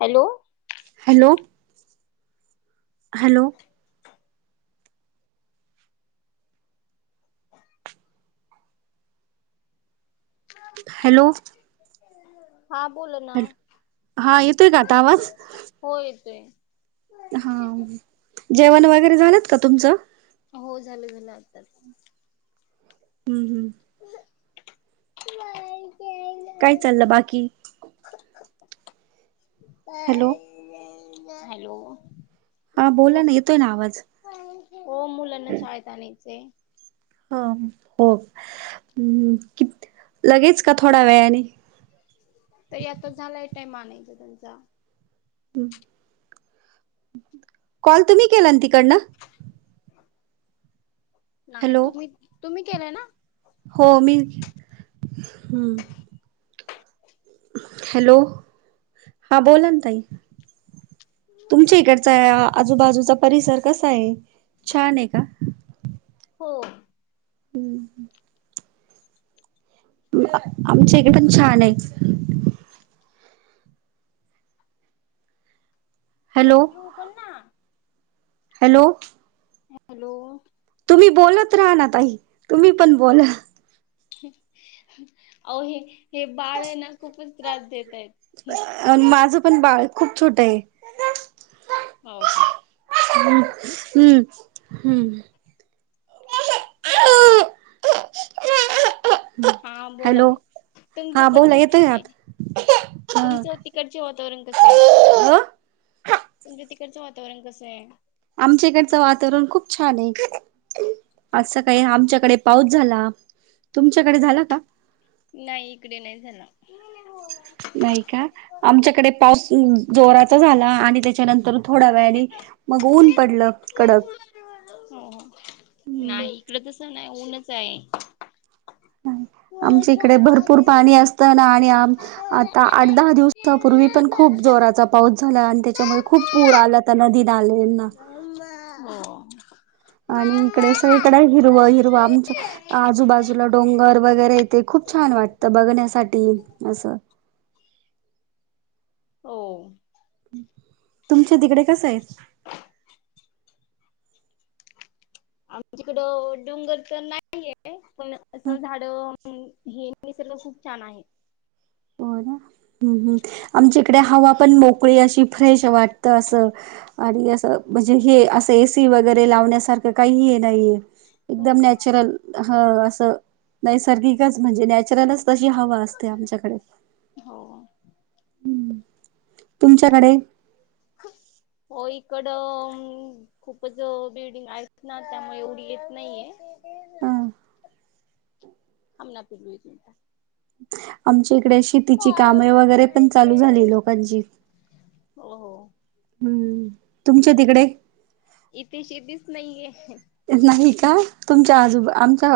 Hello. Hello. Hello ह hello हा बोल ना हॅलो हा येतोय का आता आवाज हो येतोय हा. जेवण वगैरे झालंत का तुमचं? हो झालं झालं आत्ताच. हम् हम्म. माकला काय चाललं बाकी? Hello hello. हा बोला ना येतोय ना आवाज. हो मुलांना शाळेत आणायचं. ह हो् क लगेच का थोडा वेळाने तर आता झालाय टामानायच त्यांचा हम्म. कॉल तुम्ही केला तिकडनं नाही हॅलो तुम्ही तुम्ही केलंय ना. हो मी हम्म. हॅलो हा बोला ना ताई तुमच्या इकडचा आजूबाजूचा परिसर कसा आहे छान आहे का? हो. हम्म. आमच्या इकडे पण छान आहे. हॅलो हेप्रू हॅलो. हॅलो. तुम्ही बोलत राहा ना ताई तुम्ही पण बोला. अ हे हे बाळ आहे ना खूपच त्रास देत आहेत. अ माझं पण बाळ खूप छोट आहे. हो का? हम् हम्म हम्म. हा बोला हॅलो बोला तुमचा हा बोला परिसर येतोय कसा आत आहेईल तुमचं? ह तिकडचे वातावरण कसे आहे तुच्या तिकडचं वातावरण कसं आहे. आमच्या इकडचं वातावरण खूप छान आहे असं काही आमच्याकडे पाऊस झाला तुमच्याकडे झाला का? नाही इकडे नाही झाला. नाही का आमच्याकडे पाऊस जोराचा झाला आणि त्याच्यानंतर थोड्या वेने मग ऊन पडलं. कडक हो हो हम्म नाही इकड तस नाही ऊनच आहे. हो. आमच्या इकडे भरपूर पाणी असत ना आणि आ आता आठ दहा दिवस त्यापूर्वी पण खूप जोराचा पाऊस झाला आणि त्याच्यामुळे खूप पूर आलाता नदीन आलेना. [unintelligible] आणि इकडे सगळीकडे हिरव हिरवा आमचं. आजूबाजूला डोंगर वगैरे येते खूप छान वाटत बघण्यासाठी असं हो तुमच्या तिकडे कस आहेत आमच्या तीकड डोंगर तर नाहीये पण असं झाड हाहे निसर्ग खूप छान आहे हो ना ह् हम् आमच्या इकडे हवा पण मोकळी अशी फ्रेश वाटत असं आणि असं म्हणजे हे असं एसी वगैरे लावण्यासारखं काही हे नाहीये हो एकदम हो नॅचरल ह असं नैसर्गिकच म्हणजे नॅचरलच तशी हवा असते आमच्याकडे हो. तुमच्याकडे होय इकडम खूपच बिल्डिंग आहेत ना त्यामुळे एवढी येत नाहीय हा हम ना फ दुच मिनट [unintelligible] आमच्या इकडे शेतीची हो कामे वगैरे पण चालू झाली लोकांची हो हो हम्म तुमच्या तिकडे इथे शेतीच नाहीये नाही का तुमच्या आजूबा आमच्या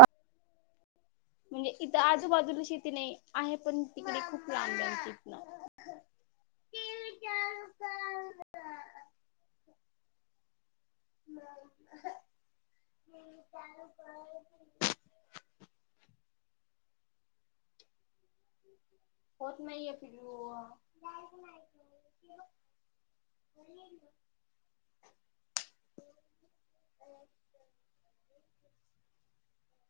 म्हणजे इथं आजूबाजूला शेती नाही आहे पण तिकडे खूप लांब आणि तीतन ह त ल क मामा टीवी चालु कर की होत नाहीये पिल्लू लाइट नहीया ह [unintelligible]